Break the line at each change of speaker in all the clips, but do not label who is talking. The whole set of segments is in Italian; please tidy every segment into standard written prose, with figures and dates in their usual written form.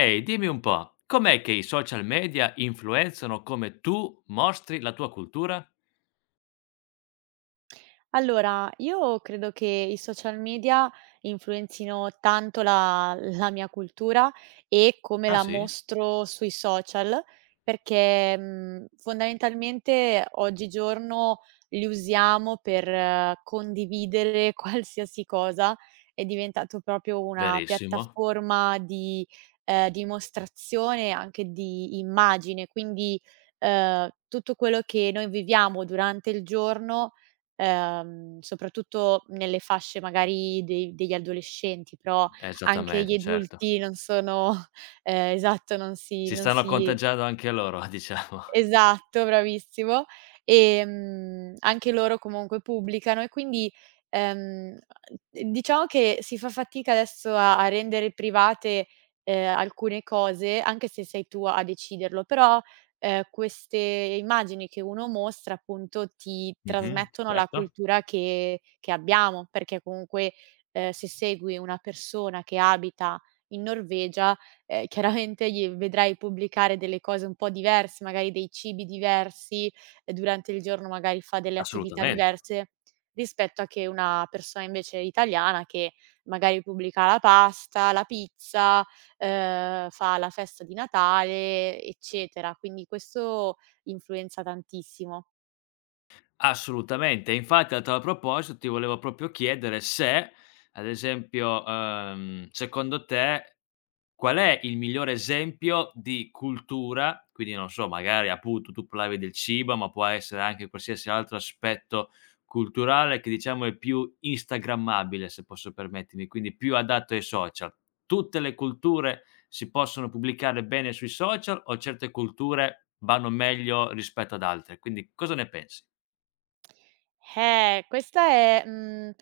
Ehi, dimmi un po', com'è che i social media influenzano come tu mostri la tua cultura?
Allora, io credo che i social media influenzino tanto la mia cultura e come
Ah
la
sì?
mostro sui social, perché, fondamentalmente oggigiorno li usiamo per condividere qualsiasi cosa. È diventato proprio una
Verissimo,
piattaforma di, dimostrazione anche di immagine, quindi, tutto quello che noi viviamo durante il giorno, soprattutto nelle fasce magari dei degli adolescenti, però anche gli
esattamente, certo.
adulti non sono, esatto, non si
Si
non
stanno
si
contagiando anche loro, diciamo.
Esatto, bravissimo. Anche loro comunque pubblicano e quindi, ehm, diciamo che si fa fatica adesso a a rendere private, alcune cose, anche se sei tu a deciderlo. Però, queste immagini che uno mostra appunto ti
Mh-mh,
trasmettono la
certo,
cultura che abbiamo, perché comunque, se segui una persona che abita in Norvegia, chiaramente gli vedrai pubblicare delle cose un po' diverse, magari dei cibi diversi, e durante il giorno magari fa delle attività
assolutamente.
diverse, rispetto a che una persona invece italiana che magari pubblica la pasta, la pizza, fa la festa di Natale, eccetera. Quindi questo influenza tantissimo.
Assolutamente, infatti a tal proposito ti volevo proprio chiedere se, ad esempio, secondo te qual è il migliore esempio di cultura, quindi non so, magari appunto tu parlavi del cibo, ma può essere anche qualsiasi altro aspetto culturale che diciamo è più instagrammabile, se posso permettermi, quindi più adatto ai social. Tutte le culture si possono pubblicare bene sui social o certe culture vanno meglio rispetto ad altre? Quindi cosa ne pensi?
Questa è mhmm,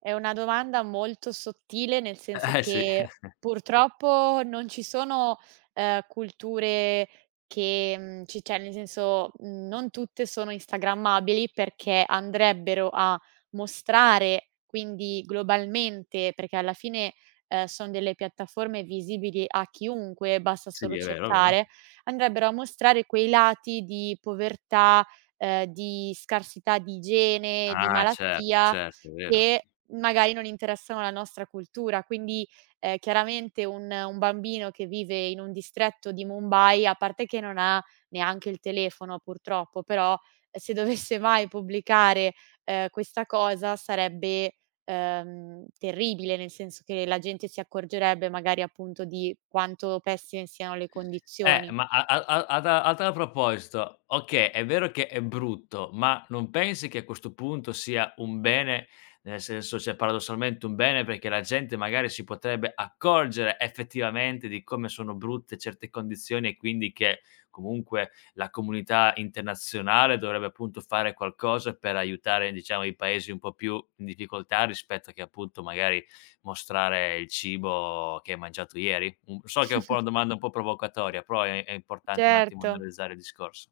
è una domanda molto sottile, nel senso
Eh sì,
che purtroppo non ci sono, culture che mhmm, ci cioè nel senso, non tutte sono instagrammabili, perché andrebbero a mostrare, quindi globalmente, perché alla fine, son delle piattaforme visibili a chiunque, basta
sì,
solo
è vero, è vero.
cercare, andrebbero a mostrare quei lati di povertà, di scarsità di igiene, di
Ah, certo,
malattia,
certo, è vero.
che magari non interessano la nostra cultura. Quindi, chiaramente un bambino che vive in un distretto di Mumbai, a parte che non ha neanche il telefono purtroppo, però se dovesse mai pubblicare, questa cosa sarebbe, terribile, nel senso che la gente si accorgerebbe magari appunto di quanto pessime siano le condizioni.
Ma a a a a ta a tal proposito, okay, è vero che è brutto, ma non pensi che a questo punto sia un bene, nel senso, cioè paradossalmente un bene, perché la gente magari si potrebbe accorgere effettivamente di come sono brutte certe condizioni e quindi che comunque la comunità internazionale dovrebbe appunto fare qualcosa per aiutare, diciamo, i paesi un po' più in difficoltà rispetto che appunto magari mostrare il cibo che hai mangiato ieri? Mhmm, so che è un po' una domanda un po' provocatoria, però è importante un attimo
Certo.
analizzare il discorso.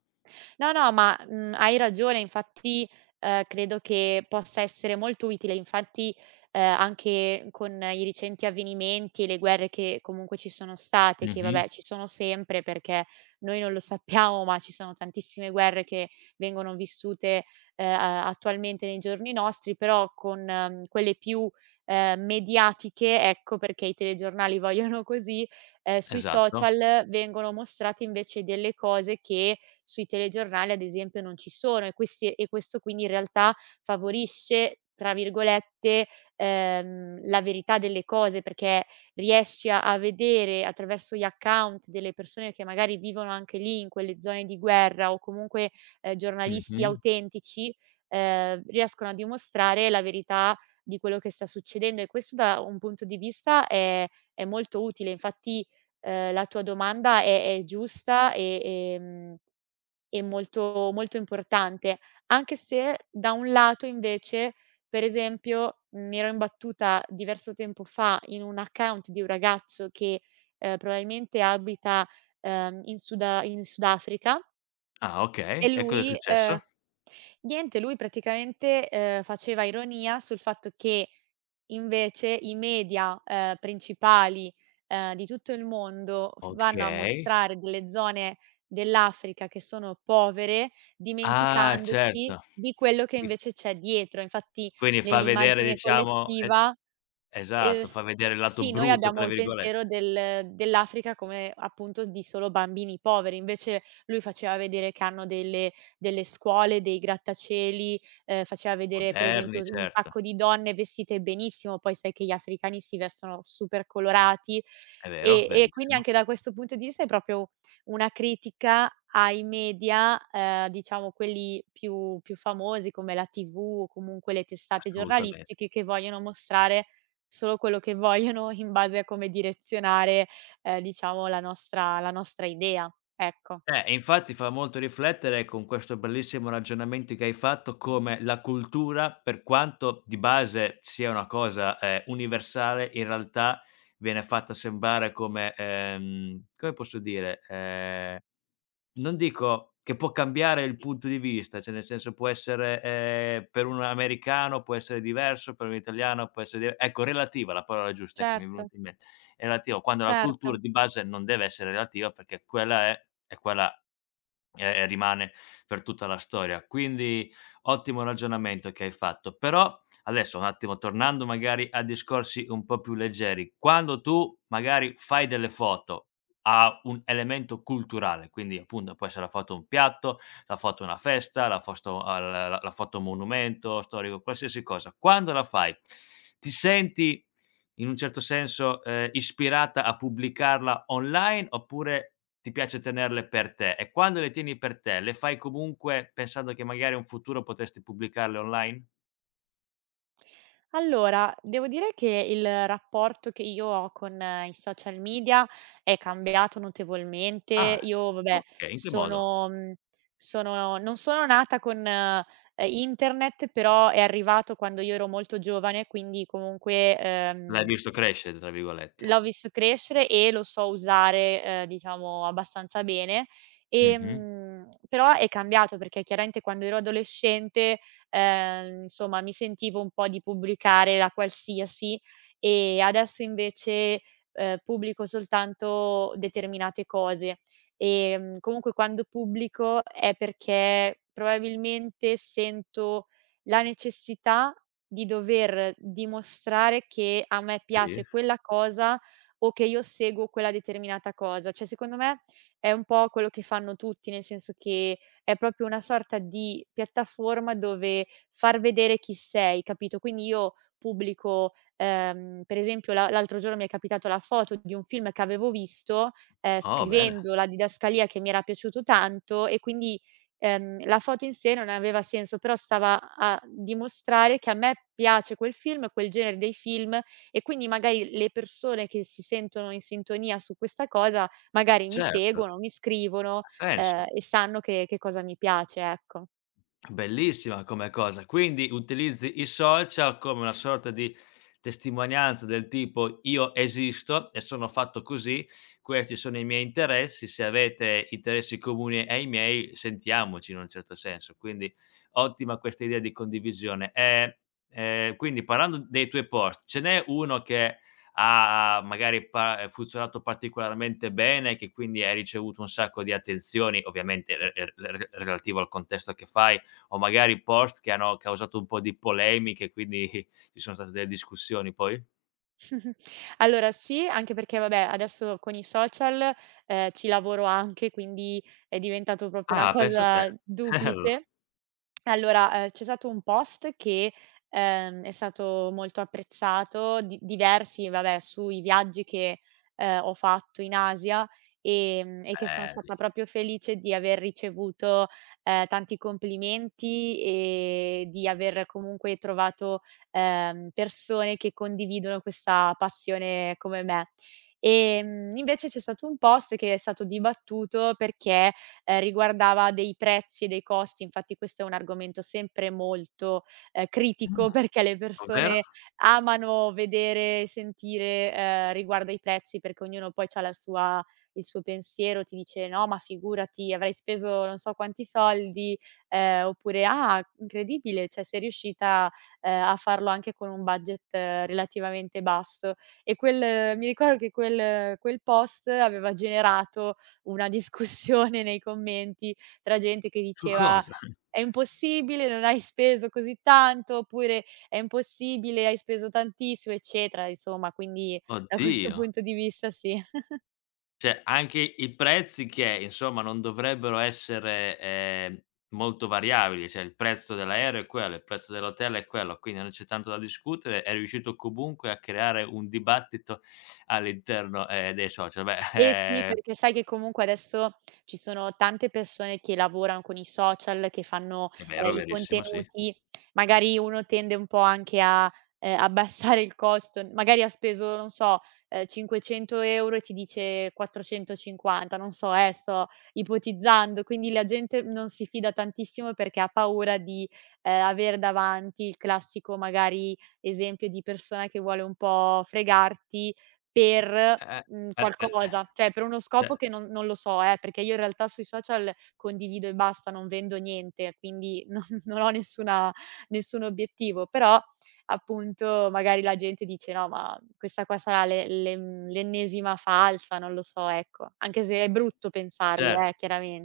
No, no, ma, hai ragione. Infatti, credo che possa essere molto utile. Infatti, anche con i recenti avvenimenti e le guerre che comunque ci sono state, che
Mh-mh.
vabbè ci sono sempre, perché noi non lo sappiamo, ma ci sono tantissime guerre che vengono vissute, a attualmente nei giorni nostri, però con quelle più, mediatiche, ecco, perché i telegiornali vogliono così. Sui
Esatto.
social vengono mostrate invece delle cose che sui telegiornali ad esempio non ci sono, e questi e questo quindi in realtà favorisce, tra virgolette, la verità delle cose, perché riesci a vedere attraverso gli account delle persone che magari vivono anche lì in quelle zone di guerra o comunque, giornalisti
Mh-mh.
autentici, riescono a dimostrare la verità di quello che sta succedendo, e questo da un punto di vista è molto utile. Infatti, la tua domanda è giusta e molto molto importante. Anche se da un lato invece, per esempio, mi ero imbattuta diverso tempo fa in un account di un ragazzo che, probabilmente abita, in Sudafrica.
Ah,
E
okay. E cosa è
lui,
successo?
niente, lui praticamente, faceva ironia sul fatto che invece i media, principali, di tutto il mondo f vanno a
Okay.
mostrare delle zone dell'Africa che sono povere,
Ah,
dimenticandosi
certo.
di quello che
Di
invece c'è dietro. Infatti,
Quindi fa vedere,
nell'immagine
diciamo, e,
collettiva, Ehm,
esatto, fa vedere il lato
sì, noi
"brutto"
abbiamo
tra
il pensiero
virgolette.
dell'Africa come appunto di solo bambini poveri, invece lui faceva vedere che hanno delle scuole, dei grattacieli, faceva vedere per esempio
Moderni,
un
certo.
sacco di donne vestite benissimo, poi sai che gli africani si vestono super colorati,
È vero,
e quindi
verissimo.
anche da questo punto di vista è proprio una critica ai media, diciamo quelli più famosi come la TV o comunque le testate
assolutame
giornalistiche che vogliono mostrare solo quello che vogliono in base a come direzionare, diciamo la nostra idea. Ecco.
Eh, e infatti fa molto riflettere con questo bellissimo ragionamento che hai fatto, come la cultura, per quanto di base sia una cosa, universale, in realtà viene fatta sembrare come come posso dire, non dico che può cambiare il punto di vista, cioè nel senso può essere, per un americano può essere diverso, per un italiano può essere dive ecco, relativa la parola giusta, ecco, mi è
Certo,
venuta in mente. È relativo, quando la cultura
certo.
di base non deve essere relativa perché quella è e rimane per tutta la storia. Quindi ottimo ragionamento che hai fatto. Però adesso un attimo tornando magari a discorsi un po' più leggeri, quando tu magari fai delle foto ha un elemento culturale, quindi appunto può essere la foto a un piatto, la foto a una festa, la fosto a la la la foto a un monumento storico, qualsiasi cosa. Quando la fai, ti senti in un certo senso, ispirata a pubblicarla online oppure ti piace tenerle per te? E quando le tieni per te, le fai comunque pensando che magari in futuro potresti pubblicarle online?
Allora, devo dire che il rapporto che io ho con i social media è cambiato
Ah,
notevolmente. Io, vabbè,
okay, in che modo?
sono, mhmm, sono non sono nata con, internet, però è arrivato quando io ero molto giovane, quindi comunque,
L'hai visto "crescere" tra virgolette.
l'ho visto crescere e lo so usare, diciamo abbastanza bene.
Mh-mh.
Però è cambiato perché chiaramente quando ero adolescente, insomma mi sentivo un po' di pubblicare la qualsiasi, e adesso invece, pubblico soltanto determinate cose. Comunque quando pubblico è perché probabilmente sento la necessità di dover dimostrare che a me
Sì.
piace quella cosa o che io seguo quella determinata cosa. Cioè, secondo me è un po' quello che fanno tutti, nel senso che è proprio una sorta di piattaforma dove far vedere chi sei, capito? Quindi io pubblico, per esempio la l'altro giorno mi è capitato la foto di un film che avevo visto,
Oh, bene.
scrivendo la didascalia che mi era piaciuto tanto, e quindi, la foto in sé non aveva senso, però stava a dimostrare che a me piace quel film, quel genere dei film, e quindi magari le persone che si sentono in sintonia su questa cosa magari mi
Certo.
seguono, mi scrivono,
Ha senso.
e sanno che cosa mi piace, ecco.
Bellissima come cosa. Quindi utilizzi i social come una sorta di testimonianza del tipo: "Io esisto e sono fatto così, questi sono i miei interessi, se avete interessi comuni ai miei sentiamoci" in un certo senso. Quindi ottima questa idea di condivisione. Quindi, parlando dei tuoi post, ce n'è uno che ha magari pa funzionato particolarmente bene, che quindi hai ricevuto un sacco di attenzioni, ovviamente re re re relativo al contesto che fai, o magari post che hanno causato un po' di polemiche, quindi ci sono state delle discussioni poi?
Allora sì, anche perché vabbè adesso con i social, ci lavoro anche, quindi è diventato proprio una
Ah, pensa te.
cosa
Bello,
duplice. Allora, c'è stato un post che, è stato molto apprezzato, di diversi vabbè, sui viaggi che, ho fatto in Asia, e che sono
belli.
stata proprio felice di aver ricevuto, tanti complimenti, e di aver comunque trovato, persone che condividono questa passione come me. Invece c'è stato un post che è stato dibattuto perché riguardava dei prezzi e dei costi. Infatti questo è un argomento sempre molto,
Mh,
critico, perché le
ovvero?
persone amano vedere e sentire, riguardo ai prezzi, perché ognuno poi c'ha la sua il suo pensiero, ti dice: "No, ma figurati, avrei speso non so quanti soldi", oppure: "Ah, incredibile, cioè sei riuscita, a farlo anche con un budget relativamente basso". E quel mi ricordo che quel quel post aveva generato una discussione nei commenti tra gente che
Su
diceva:
cosa?
"È impossibile, non hai speso così tanto", oppure: "È impossibile, hai speso tantissimo", eccetera, insomma. Quindi da questo
Oddio.
punto di vista sì.
Cioè anche i prezzi che, insomma, non dovrebbero essere, molto variabili, cioè il prezzo dell'aereo è quello, il prezzo dell'hotel è quello, quindi non c'è tanto da discutere, è riuscito comunque a creare un dibattito all'interno, dei social. Beh,
Eh sì,
ehm,
perché sai che comunque adesso ci sono tante persone che lavorano con i social, che fanno,
è vero,
i
verissimo, sì.
contenuti, magari uno tende un po' anche a, abbassare il costo, magari ha speso, non so, 500 € e ti dice 450, non so, sto ipotizzando. Quindi la gente non si fida tantissimo perché ha paura di, aver davanti il classico, magari, esempio di persona che vuole un po' fregarti per
Eh, eh.
Qualcosa, cioè per uno
Ce
scopo che non lo so, perché io in realtà sui social condivido e basta, non vendo niente, quindi non ho nessun obiettivo, però appunto magari la gente dice: "No, ma questa qua sarà l'ennesima falsa", non lo so, ecco. Anche se è brutto pensarlo,
Certo.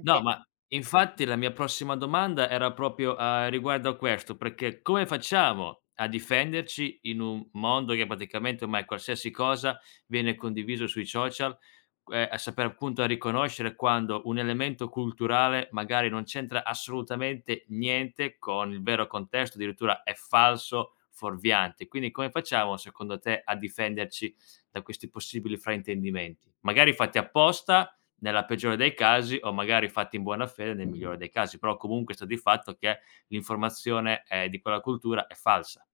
No, ma infatti la mia prossima domanda era proprio a riguardo a questo, perché come facciamo a difenderci in un mondo che praticamente ormai qualsiasi cosa viene condiviso sui social, a saper appunto a riconoscere quando un elemento culturale magari non c'entra assolutamente niente con il vero contesto, addirittura è falso, fuorviante. Quindi come facciamo secondo te a difenderci da questi possibili fraintendimenti? Magari fatti apposta nella peggiore dei casi o magari fatti in buona fede nel migliore dei casi, però comunque sta di fatto che l'informazione, di quella cultura è falsa.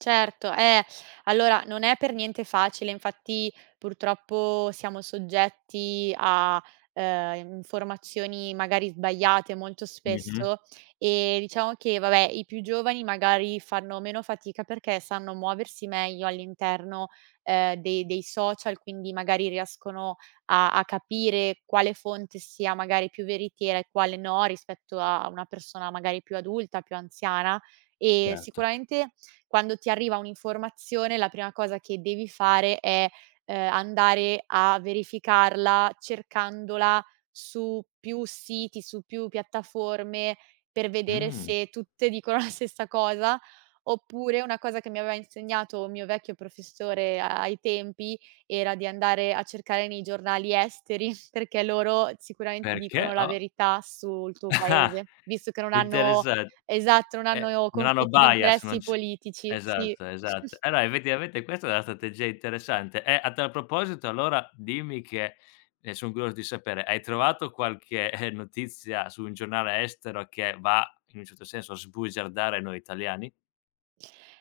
Certo, allora non è per niente facile, infatti purtroppo siamo soggetti a, informazioni magari sbagliate molto
Mh-mh,
spesso, e diciamo che vabbè, i più giovani magari fanno meno fatica perché sanno muoversi meglio all'interno, dei social, quindi magari riescono a capire quale fonte sia magari più veritiera e quale no rispetto a una persona magari più adulta, più anziana. E
certo.
sicuramente quando ti arriva un'informazione, la prima cosa che devi fare è, andare a verificarla cercandola su più siti, su più piattaforme, per vedere
Mh.
se tutte dicono la stessa cosa, oppure una cosa che mi aveva insegnato un mio vecchio professore a ai tempi, era di andare a cercare nei giornali esteri, perché loro sicuramente
perché
dicono la
oh
verità sul tuo
ah,
paese, visto che non hanno.
interessan
Esatto, non hanno
Non hanno
conflitti di
bias. Non
interessi
c
politici, sì.
Esatto, esatto. Allora effettivamente questa è una strategia interessante. A tal proposito allora dimmi che, son curioso di sapere, hai trovato qualche, notizia su un giornale estero che va in un certo senso a sbugiardare noi italiani?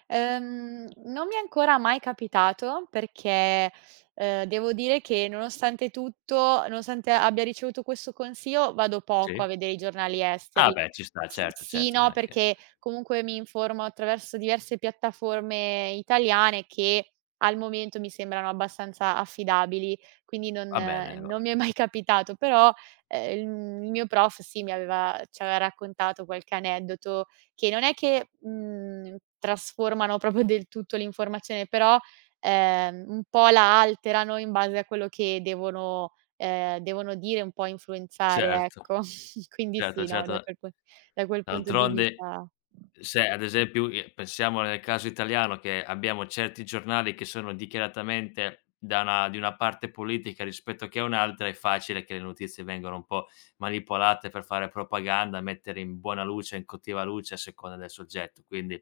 Non mi è ancora mai capitato perché, devo dire che nonostante tutto, nonostante abbia ricevuto questo consiglio, vado poco a
Sì.
vedere i giornali
Ah,
esteri.
beh, ci sta,
S
certo,
sì,
certo, non
no,
è che
perché comunque mi informo attraverso diverse piattaforme italiane che al momento mi sembrano abbastanza affidabili, quindi non
va bene
eh,
allora
non mi è
sì.
mai capitato. Però, il mio prof sì, mi aveva ci aveva raccontato qualche aneddoto che non è che, trasformano proprio del tutto l'informazione, però, un po' la alterano in base a quello che devono dire, un po' influenzare,
Certo,
ecco. Quindi
certo,
sì, no, da
certo.
quel pun da quel punto di
D'altronde,
vista
se ad esempio, pensiamo nel caso italiano che abbiamo certi giornali che sono dichiaratamente da una di una parte politica rispetto che a un'altra, è facile che le notizie vengano un po' manipolate per fare propaganda, mettere in buona luce, in cattiva luce a seconda del soggetto. Quindi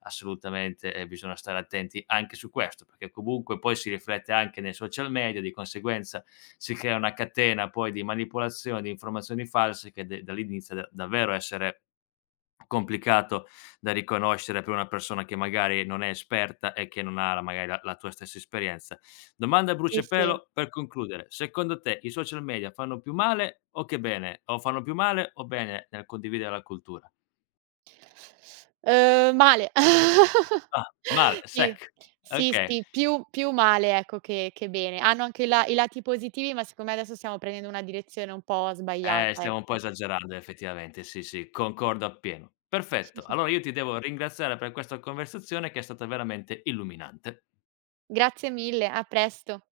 assolutamente, bisogna stare attenti anche su questo, perché comunque poi si riflette anche nei social media, di conseguenza si crea una catena poi di manipolazione, di informazioni false che de da lì inizia da davvero a essere complicato da riconoscere per una persona che magari non è esperta e che non ha la magari la tua stessa esperienza. Domanda a
sì, sì.
bruciapelo per concludere: secondo te i social media fanno più male o che bene? O fanno più male o bene nel condividere la cultura?
Male.
Ah, male,
Sì,
sec.
sì,
Okay.
sì, più male ecco che bene. Hanno anche la i lati positivi, ma secondo me adesso stiamo prendendo una direzione un po' sbagliata,
Stiamo un po'
ecco.
esagerando effettivamente, sì, sì, concordo appieno. Perfetto, allora io ti devo ringraziare per questa conversazione che è stata veramente illuminante.
Grazie mille, a presto.